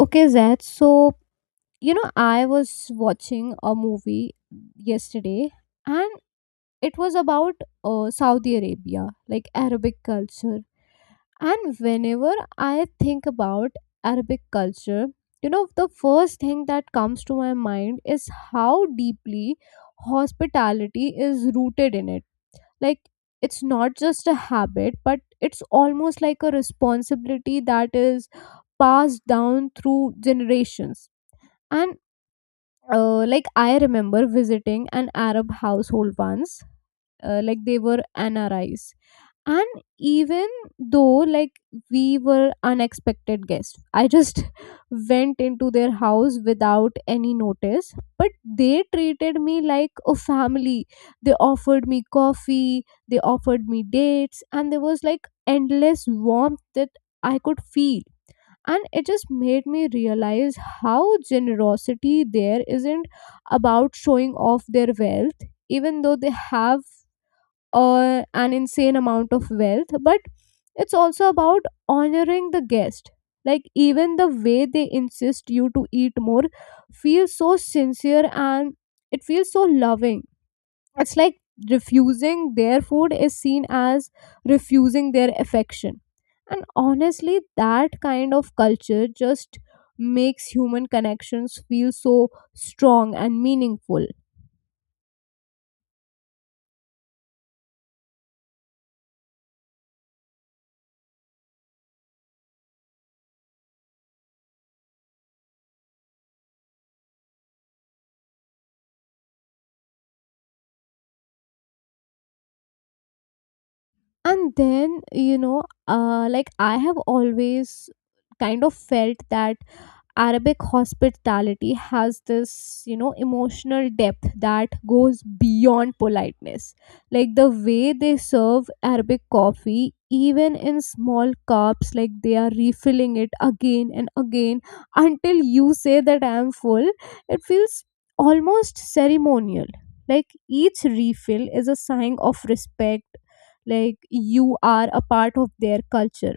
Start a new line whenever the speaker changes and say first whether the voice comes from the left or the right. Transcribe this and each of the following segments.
left: Okay, Zed. I was watching a movie yesterday and it was about Saudi Arabia, like Arabic culture. And whenever I think about Arabic culture, the first thing that comes to my mind is how deeply hospitality is rooted in it. Like, it's not just a habit, but it's almost like a responsibility that is passed down through generations. And like I remember visiting an Arab household once, like they were NRIs. And even though like we were unexpected guests, I just went into their house without any notice. But they treated me like a family. They offered me coffee, they offered me dates, and there was like endless warmth that I could feel, and it just made me realize how generosity there isn't about showing off their wealth. Even though they have an insane amount of wealth, but it's also about honoring the guest. Like even the way they insist you to eat more feels so sincere and it feels so loving. It's like refusing their food is seen as refusing their affection. And honestly, that kind of culture just makes human connections feel so strong and meaningful. And then, you know, like I have always kind of felt that Arabic hospitality has this, emotional depth that goes beyond politeness. Like the way they serve Arabic coffee, even in small cups, like they are refilling it again and again until you say that I am full, it feels almost ceremonial. Like each refill is a sign of respect, like you are a part of their culture.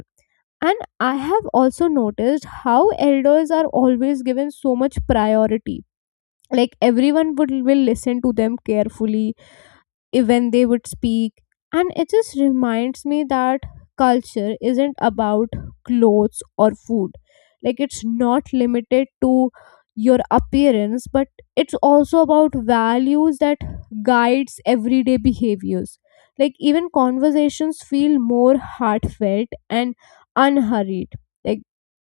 left: And I have also noticed how elders are always given so much priority. Like everyone would will listen to them carefully when they would speak, and it just reminds me that culture isn't about clothes or food. Like it's not limited to your appearance, but it's also about values that guides everyday behaviors. Like even conversations feel more heartfelt and unhurried. Like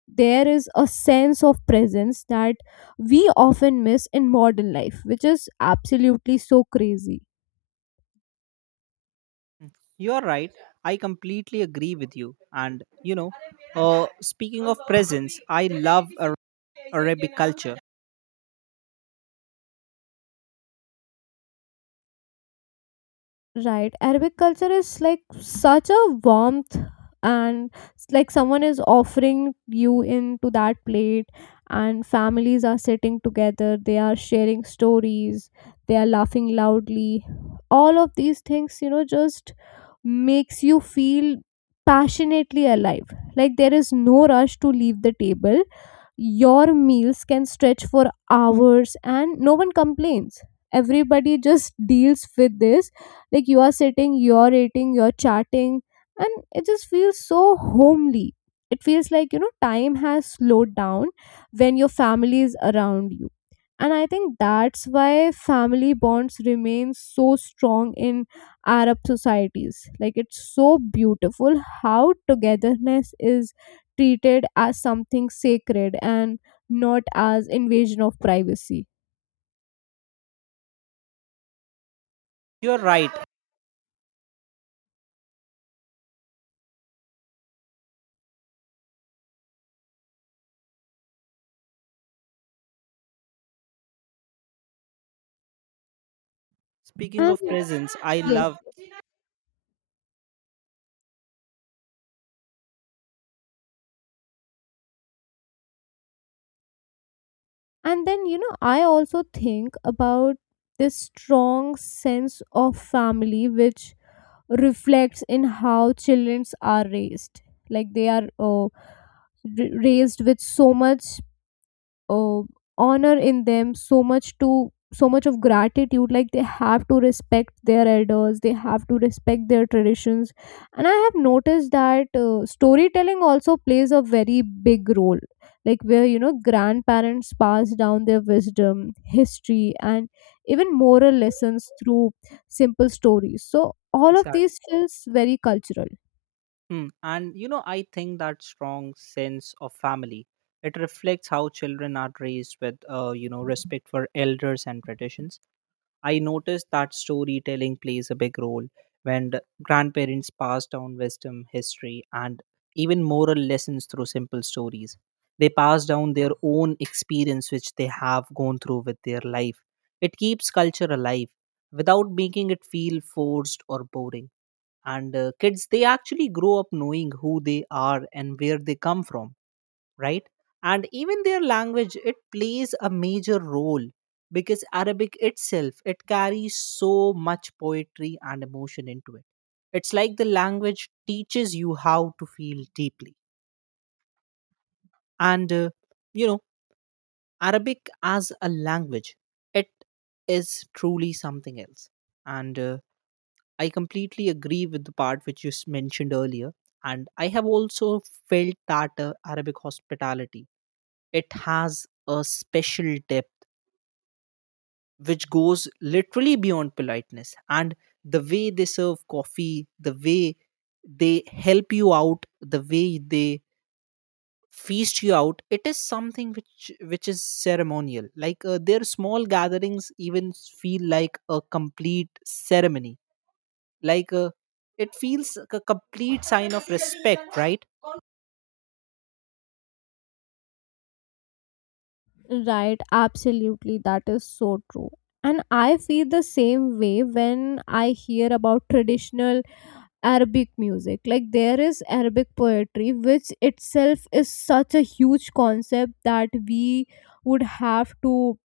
left: there is a sense of presence that we often miss in modern life, which is absolutely so crazy.
right: You're right. I completely agree with you. And speaking of presents, I love Arabic culture.
left: Right. Arabic culture is like such a warmth, and it's like someone is offering you into that plate and families are sitting together, they are sharing stories, they are laughing loudly. All of these things, just makes you feel passionately alive. Like there is no rush to leave the table. Your meals can stretch for hours and no one complains. Everybody just deals with this. Like you are sitting, you're eating, you're chatting, and it just feels so homely. It feels like, time has slowed down when your family is around you. And I think that's why family bonds remain so strong in Arab societies. Like it's so beautiful how togetherness is treated as something sacred and not as invasion of privacy.
right: You're right. Speaking
left: And
right: of presents, I
left: yes,
right: love.
left: and then you know, I also think about this strong sense of family which reflects in how children are raised. Like they are raised with so much uh, honor in them, so much to so much of gratitude. Like they have to respect their elders, they have to respect their traditions. And I have noticed that storytelling also plays a very big role, like where you know grandparents pass down their wisdom, history, and even moral lessons through simple stories. So all of
right: Exactly.
left: these feels very cultural.
right: Hmm. And I think that strong sense of family, it reflects how children are raised with respect for elders and traditions. I noticed that storytelling plays a big role when the grandparents pass down wisdom, history, and even moral lessons through simple stories. They pass down their own experience, which they have gone through with their life. It keeps culture alive without making it feel forced or boring. And kids, they actually grow up knowing who they are and where they come from, right? And even their language, it plays a major role because Arabic itself, it carries so much poetry and emotion into it. It's like the language teaches you how to feel deeply. And you know, Arabic as a language, it is truly something else. And I completely agree with the part which you mentioned earlier. And I have also felt that Arabic hospitality. It has a special depth which goes literally beyond politeness. And the way they serve coffee, the way they help you out, the way they feast you out, it is something which is ceremonial. Like their small gatherings even feel like a complete ceremony. Like it feels like a complete sign of respect, right?
left: Right, absolutely. That is so true. And I feel the same way when I hear about traditional Arabic music. Like, there is Arabic poetry, which itself is such a huge concept that we would have to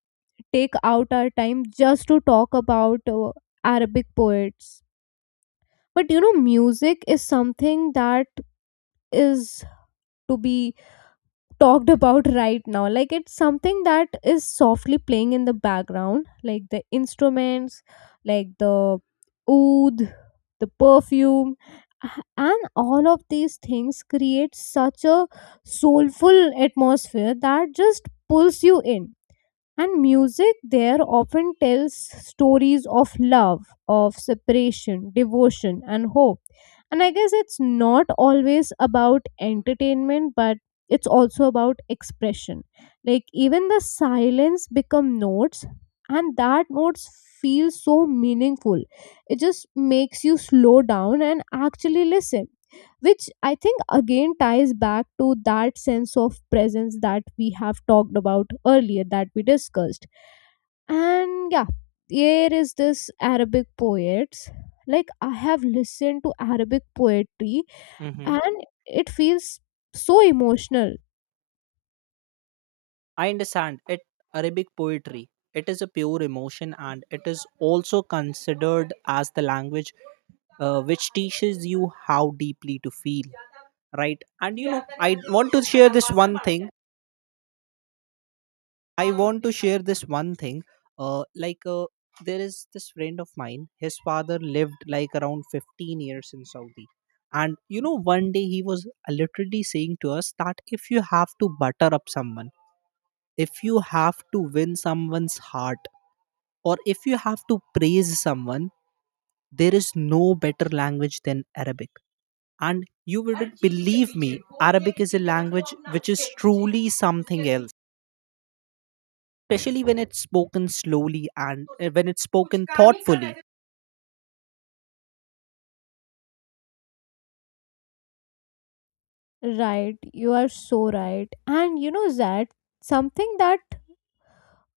left: take out our time just to talk about Arabic poets. But you know, music is something that is to be talked about right now. Like it's something that is softly playing in the background, like the instruments, like the oud, the perfume, a- and all of these things create such a soulful atmosphere that just pulls you in. And music there often tells stories of love, of separation, devotion, and hope. And I guess it's not always about entertainment, but it's also about expression. Like even the silence become notes, and that notes feel so meaningful. It just makes you slow down and actually listen, which I think again ties back to that sense of presence that we have talked about earlier, that we discussed. And yeah, here is this Arabic poets. Like I have listened to Arabic poetry,
right: Hmm.
left: and it feels so emotional.
right: I understand it. Arabic poetry. It is a pure emotion and it is also considered as the language which teaches you how deeply to feel, right? And you know, I want to share this one thing. I want to share this one thing. Uh, like uh, there is this friend of mine. His father lived like around 15 years in Saudi, and one day he was literally saying to us that if you have to butter up someone, if you have to win someone's heart, or if you have to praise someone, there is no better language than Arabic. And you wouldn't believe me, Arabic is a language which is truly something else, especially when it's spoken slowly and when it's spoken thoughtfully.
left: Right, you are so right. And you know, that something that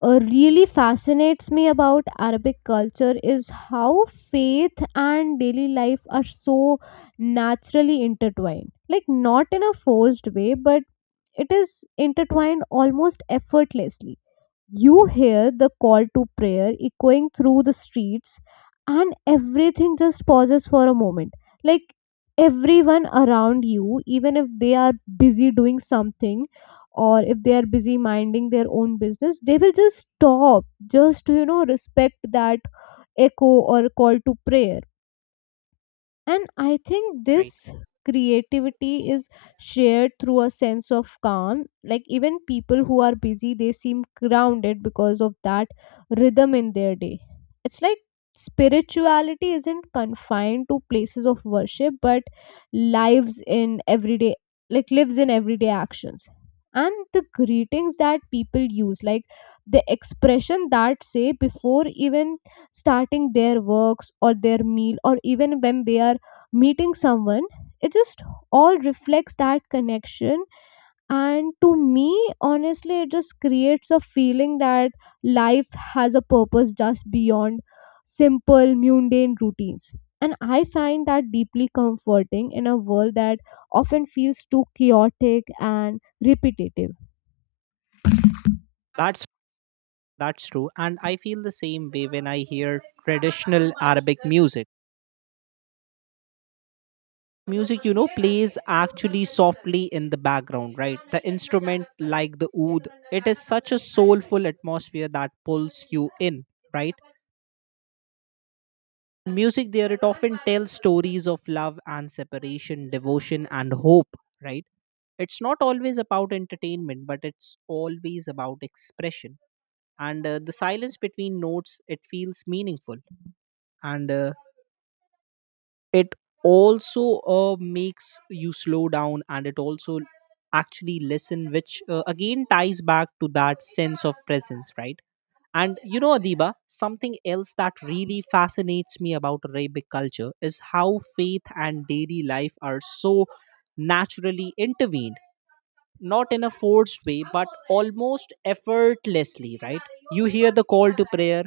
left: really fascinates me about Arabic culture is how faith and daily life are so naturally intertwined. Like, not in a forced way, but it is intertwined almost effortlessly. You hear the call to prayer echoing through the streets, and everything just pauses for a moment. Like everyone around you, even if they are busy doing something or if they are busy minding their own business, they will just stop just to, respect that echo or call to prayer. And I think
right: Right.
left: this creativity is shared through a sense of calm. Like, even people who are busy, they seem grounded because of that rhythm in their day. It's like spirituality isn't confined to places of worship, but lives in everyday, lives in everyday actions. And the greetings that people use, like the expression that say before even starting their works or their meal or even when they are meeting someone, it just all reflects that connection. And to me, honestly, it just creates a feeling that life has a purpose just beyond simple mundane routines. And I find that deeply comforting in a world that often feels too chaotic and repetitive.
right: That's that's true, and I feel the same way when I hear traditional Arabic music. Music, plays actually softly in the background, right? The instrument like the oud, it is such a soulful atmosphere that pulls you in, right? Music there, it often tells stories of love and separation, devotion and hope, right? It's not always about entertainment, but it's always about expression. And the silence between notes, it feels meaningful. And it also makes you slow down, and it also actually listen, which again ties back to that sense of presence, right? And Adiba, something else that really fascinates me about Arabic culture is how faith and daily life are so naturally intervened, not in a forced way but almost effortlessly, right? You hear the call to prayer.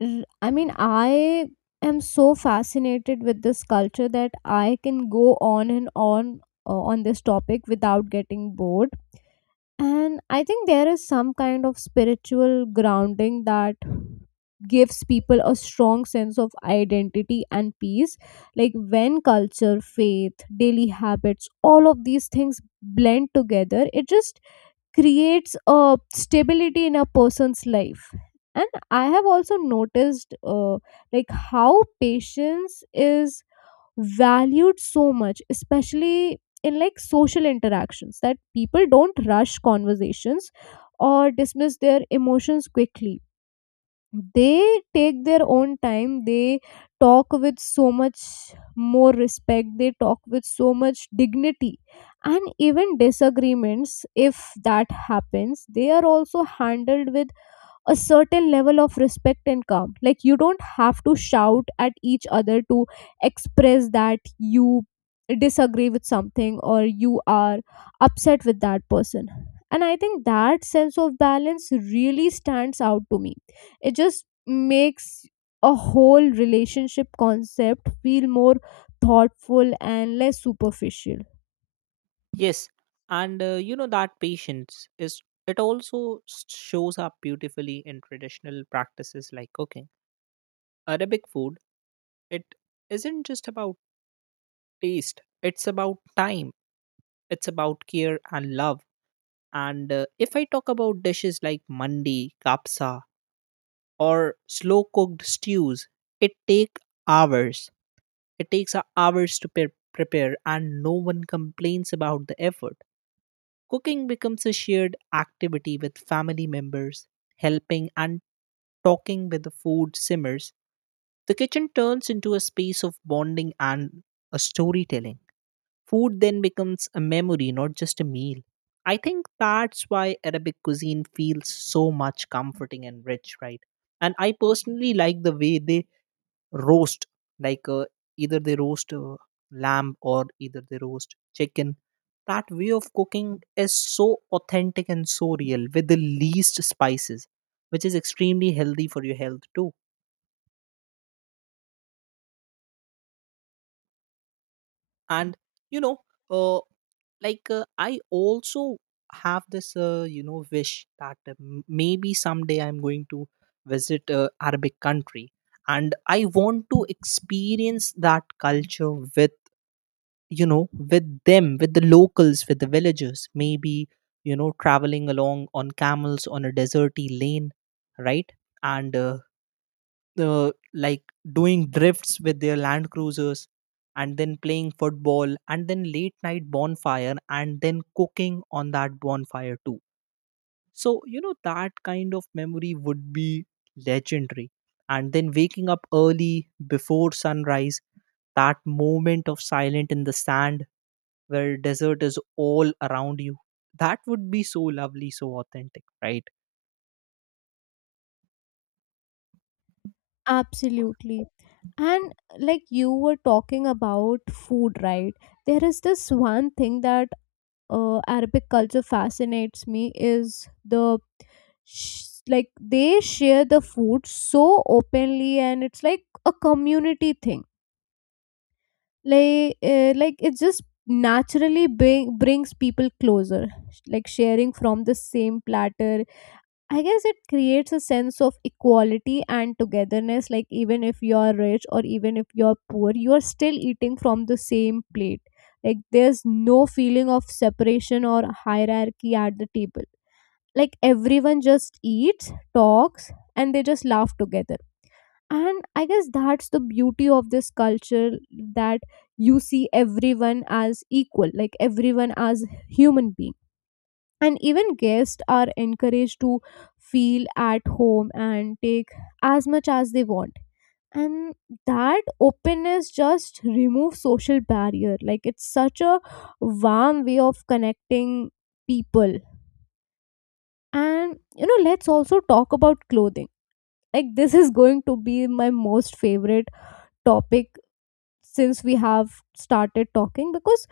left: I mean, I am so fascinated with this culture that I can go on and on on this topic without getting bored. And I think there is some kind of spiritual grounding that gives people a strong sense of identity and peace. Like when culture, faith, daily habits, all of these things blend together, it just creates a stability in a person's life. And I have also noticed like how patience is valued so much, especially in like social interactions, that people don't rush conversations or dismiss their emotions quickly. They take their own time, they talk with so much more respect, they talk with so much dignity. And even disagreements, if that happens, they are also handled with a certain level of respect and calm. Like you don't have to shout at each other to express that you disagree with something or you are upset with that person. And I think that sense of balance really stands out to me. It just makes a whole relationship concept feel more thoughtful and less superficial.
right: Yes, and you know that patience is, it also shows up beautifully in traditional practices like cooking. Arabic food, it isn't just about taste, it's about time, it's about care and love. And if I talk about dishes like mandi, kapsa, or slow cooked stews, it take hours. It takes hours to prepare, and no one complains about the effort. Cooking becomes a shared activity with family members, helping and talking with the food simmers. The kitchen turns into a space of bonding and a storytelling. Food then becomes a memory, not just a meal. I think that's why Arabic cuisine feels so much comforting and rich, right? And I personally like the way they roast. Like either they roast lamb or either they roast chicken, that way of cooking is so authentic and so real with the least spices, which is extremely healthy for your health too. And you know uh, like I also have this wish that maybe someday I'm going to visit a Arabic country, and I want to experience that culture with with them, with the locals, with the villagers, maybe traveling along on camels on a deserty lane, right? And like doing drifts with their land cruisers, and then playing football, and then late night bonfire, and then cooking on that bonfire too. So that kind of memory would be legendary. And then waking up early before sunrise, that moment of silence in the sand where desert is all around you, that would be so lovely, so authentic, right?
left: Absolutely. And like you were talking about food, right? There is this one thing that Arabic culture fascinates me is they share the food so openly, and it's like a community thing. Like it just naturally brings people closer. Like sharing from the same platter, I guess it creates a sense of equality and togetherness. Like, even if you're rich or even if you're poor, you're still eating from the same plate. Like, there's no feeling of separation or hierarchy at the table. Like, everyone just eats, talks, and they just laugh together. And I guess that's the beauty of this culture, that you see everyone as equal, like, everyone as human being. And even guests are encouraged to feel at home and take as much as they want. And that openness just removes social barrier. Like it's such a warm way of connecting people. And you know, let's also talk about clothing. Like this is going to be my most favorite topic since we have started talking, because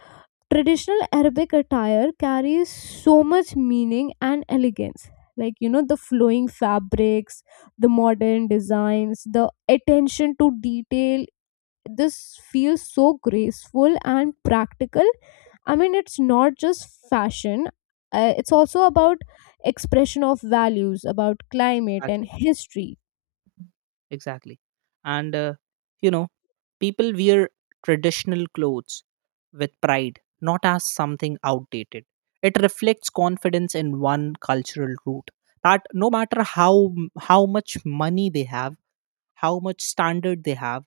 left: traditional Arabic attire carries so much meaning and elegance. Like you know, the flowing fabrics, the modern designs, the attention to detail, this feels so graceful and practical. I mean, it's not just fashion, it's also about expression of values, about climate and
right: Exactly.
left: history.
right: Exactly. And you know people wear traditional clothes with pride, not as something outdated. It reflects confidence in one cultural root, that no matter how much money they have, how much standard they have,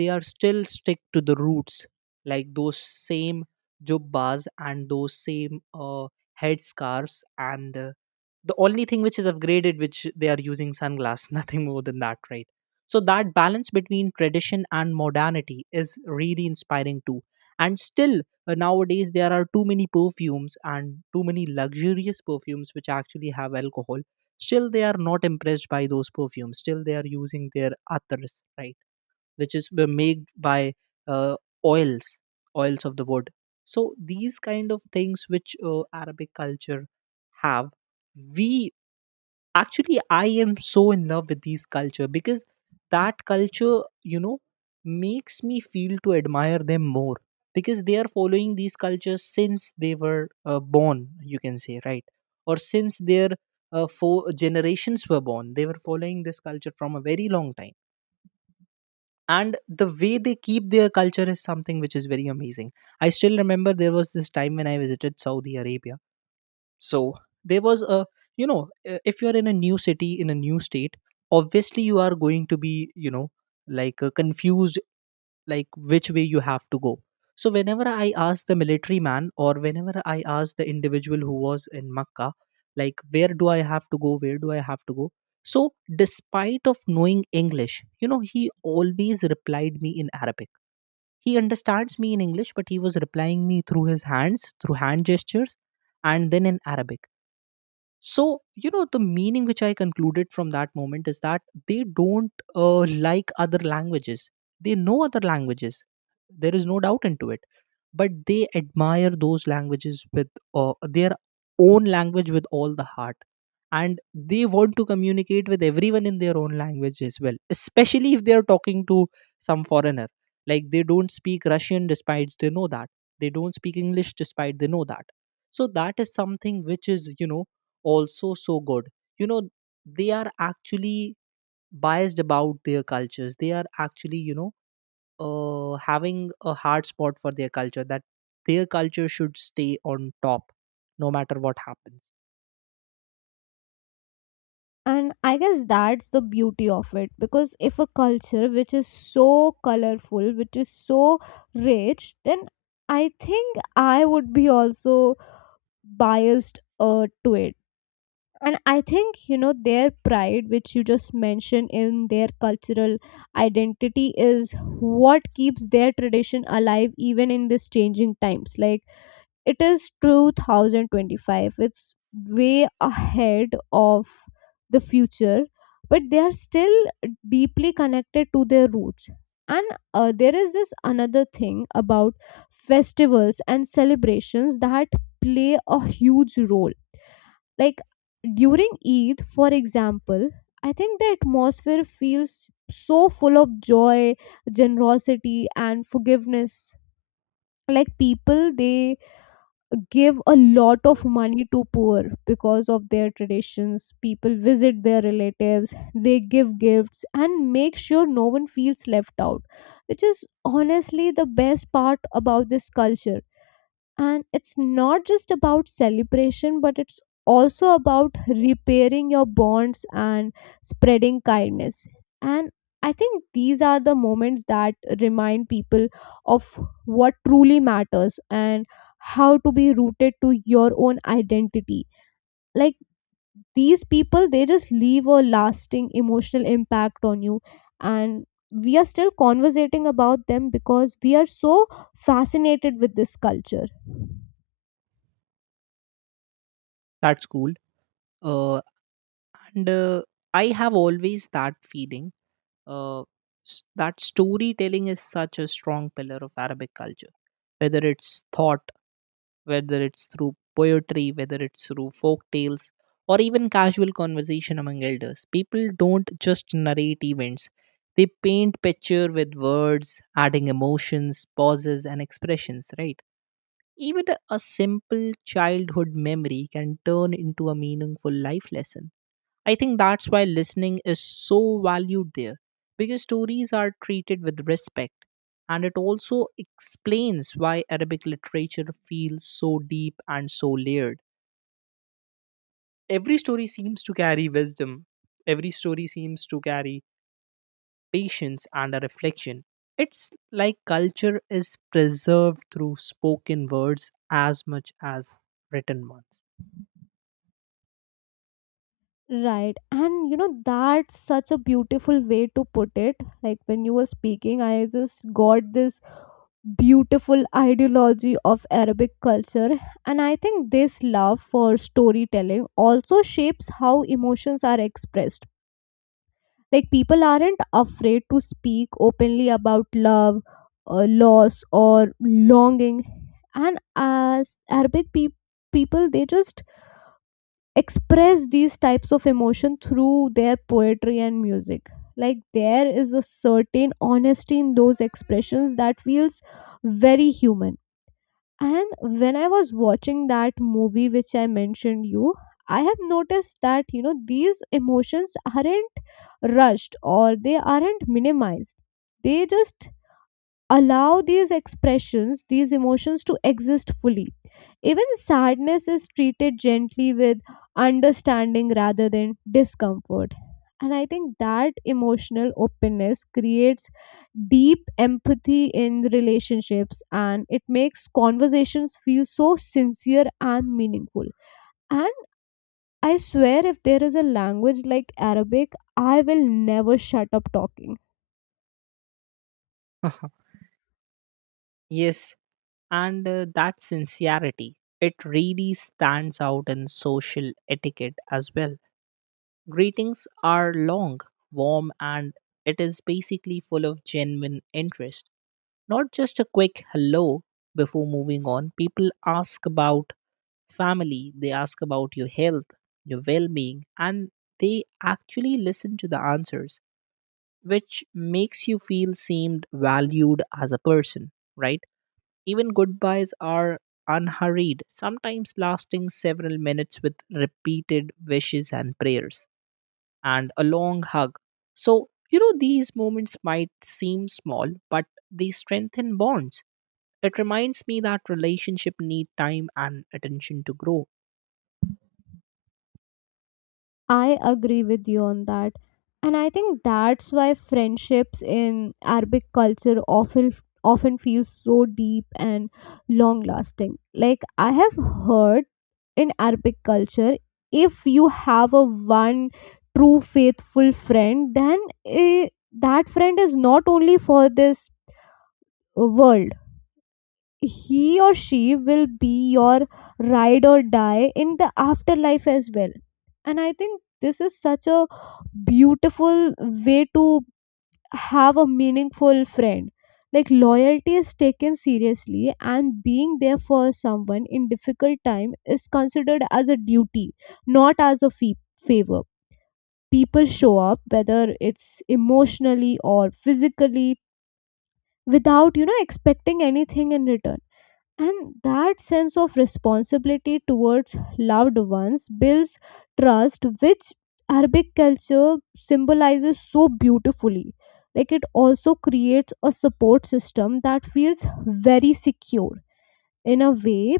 right: they are still stick to the roots. Like those same jubbas and those same headscarves, and the only thing which is upgraded which they are using, sunglass nothing more than that, right? So that balance between tradition and modernity is really inspiring too. And still nowadays there are too many perfumes and too many luxurious perfumes which actually have alcohol. Still they are not impressed by those perfumes, still they are using their attars, right? Which is made by uh, oils oils of the wood. So these kind of things which Arabic culture have, we actually, I am so in love with these culture because that culture, makes me feel to admire them more, because they are following these cultures since they were born, you can say, right? Or since their four generations were born, they were following this culture from a very long time. And the way they keep their culture is something which is very amazing. I still remember there was this time when I visited Saudi Arabia. So there was a, if you are in a new city, in a new state, obviously you are going to be like confused, like which way you have to go. So whenever I asked the military man, or whenever I asked the individual who was in Makkah, like where do I have to go, where do I have to go. So despite of knowing English, he always replied me in Arabic. He understands me in English, but he was replying me through his hands, through hand gestures, and then in Arabic. So, the meaning which I concluded from that moment is that they don't like other languages. They know other languages. There is no doubt into it. But they admire those languages with their own language with all the heart. And they want to communicate with everyone in their own language as well, especially if they are talking to some foreigner. Like they don't speak Russian despite they know that. They don't speak English despite they know that. So that is something which is, also so good. You know, they are actually biased about their cultures. They are actually, having a hard spot for their culture, that their culture should stay on top no matter what happens.
left: And I guess that's the beauty of it, because if a culture which is so colorful, which is so rich, then I think I would be also biased to it. And I think, you know, their pride, which you just mentioned in their cultural identity, is what keeps their tradition alive even in these changing times. Like, it is 2025. It's way ahead of the future, but they are still deeply connected to their roots. And there is this another thing about festivals and celebrations that play a huge role, like during Eid, for example. I think the atmosphere feels so full of joy, generosity and forgiveness. Like, people, they give a lot of money to poor because of their traditions. People visit their relatives, they give gifts and make sure no one feels left out, which is honestly the best part about this culture. And it's not just about celebration, but it's also about repairing your bonds and spreading kindness. And I think these are the moments that remind people of what truly matters and how to be rooted to your own identity. Like, these people, they just leave a lasting emotional impact on you, and we are still conversating about them because we are so fascinated with this culture.
right: That's cool. Uh, and I have always that feeling, uh, that storytelling is such a strong pillar of Arabic culture, whether it's thought whether it's through poetry, whether it's through folk tales, or even casual conversation among elders. People don't just narrate events, they paint picture with words, adding emotions, pauses, and expressions, right? Even a simple childhood memory can turn into a meaningful life lesson. I think that's why listening is so valued there, because stories are treated with respect. And it also explains why Arabic literature feels so deep and so layered. Every story seems to carry wisdom, every story seems to carry patience and a reflection. It's like culture is preserved through spoken words as much as written ones.
left: Right. And you know, that's such a beautiful way to put it. Like, when you were speaking, I just got this beautiful ideology of Arabic culture. And I think this love for storytelling also shapes how emotions are expressed. Like, people aren't afraid to speak openly about love, loss, or longing. And as people, they just express these types of emotion through their poetry and music. Like, there is a certain honesty in those expressions that feels very human. And when I was watching that movie which I mentioned you, I have noticed that, you know, these emotions aren't rushed or they aren't minimized. They just allow these expressions, these emotions to exist fully. Even sadness is treated gently, with understanding rather than discomfort. And I think that emotional openness creates deep empathy in relationships, and it makes conversations feel so sincere and meaningful. And I swear, if there is a language like Arabic, I will never shut up talking.
right: Yes, and that sincerity, it really stands out in social etiquette as well. Greetings are long, warm, and it is basically full of genuine interest, not just a quick hello before moving on. People ask about family, they ask about your health, your well-being, and they actually listen to the answers, which makes you feel seemed valued as a person, right? Even goodbyes are unhurried, sometimes lasting several minutes with repeated wishes and prayers, and a long hug. So, these moments might seem small, but they strengthen bonds. It reminds me that relationship need time and attention to grow.
left: I agree with you on that. And I think that's why friendships in Arabic culture often feel so deep and long lasting. Like, I have heard in Arabic culture, if you have a one true faithful friend, then eh, that friend is not only for this world. He or she will be your ride or die in the afterlife as well. And I think this is such a beautiful way to have a meaningful friend. Like, loyalty is taken seriously, and being there for someone in difficult time is considered as a duty, not as a favor. People show up, whether it's emotionally or physically, without, you know, expecting anything in return. And that sense of responsibility towards loved ones builds trust, which Arabic culture symbolizes so beautifully. Like, it also creates a support system that feels very secure. In a way,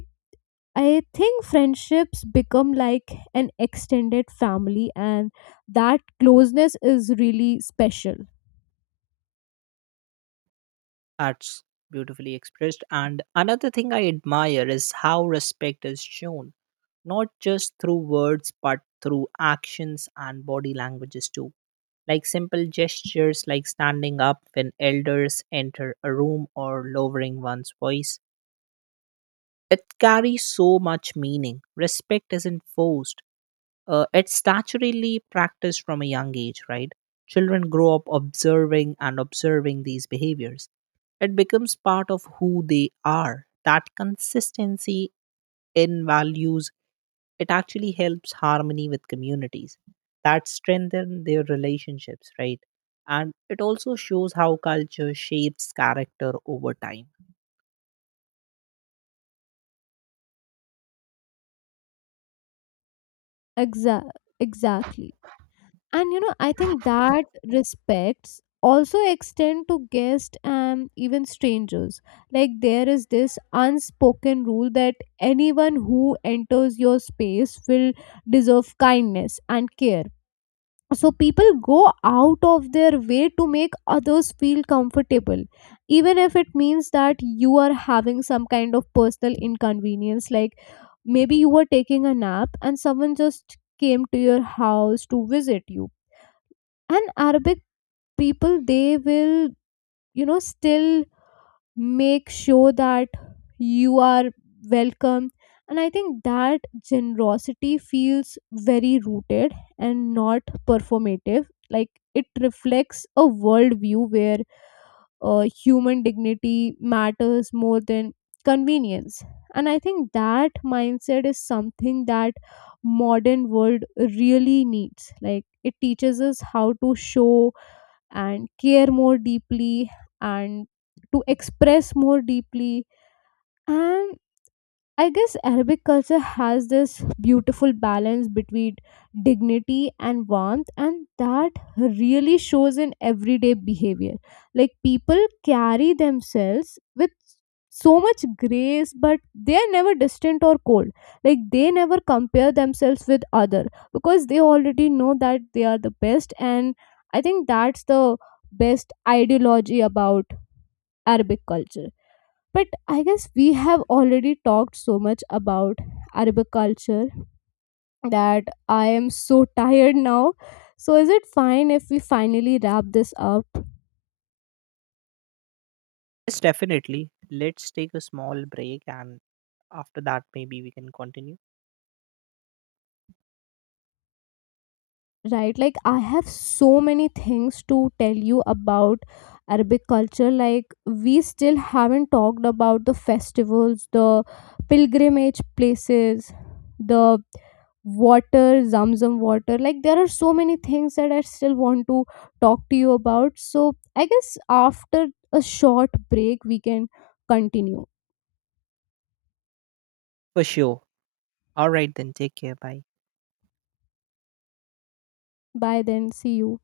left: I think friendships become like an extended family, and that closeness is really special.
right: That's beautifully expressed. And another thing I admire is how respect is shown, not just through words, but through actions and body languages too, like simple gestures like standing up when elders enter a room or lowering one's voice. It carries so much meaning. Respect isn't forced, it's statutorily practiced from a young age, right? Children grow up observing these behaviors. It becomes part of who they are. That consistency in values, it actually helps harmony with communities that strengthen their relationships, right? And it also shows how culture shapes character over time.
left: Exa- exactly. And you know, I think that respects also extend to guests and even strangers. Like, there is this unspoken rule that anyone who enters your space will deserve kindness and care. So people go out of their way to make others feel comfortable, even if it means that you are having some kind of personal inconvenience. Like, maybe you were taking a nap and someone just came to your house to visit you, and Arabic people, they will, you know, still make sure that you are welcome. And I think that generosity feels very rooted and not performative. Like, it reflects a worldview where human dignity matters more than convenience. And I think that mindset is something that modern world really needs. Like, it teaches us how to show and care more deeply, and to express more deeply. And I guess Arabic culture has this beautiful balance between dignity and warmth, and that really shows in everyday behavior. Like, people carry themselves with so much grace, but they are never distant or cold. Like, they never compare themselves with other because they already know that they are the best. And I think that's the best ideology about Arabic culture. But I guess we have already talked so much about arboriculture that I am so tired now. So is it fine if we finally wrap this up?
right: Yes, definitely. Let's take a small break and after that, maybe we can continue.
left: Right, like I have so many things to tell you about Arabic culture. Like, we still haven't talked about the festivals, the pilgrimage places, the water, Zamzam water. Like, there are so many things that I still want to talk to you about. So, I guess after a short break, we can continue.
right: For sure. All right, then take care. Bye.
left: Bye then, see you.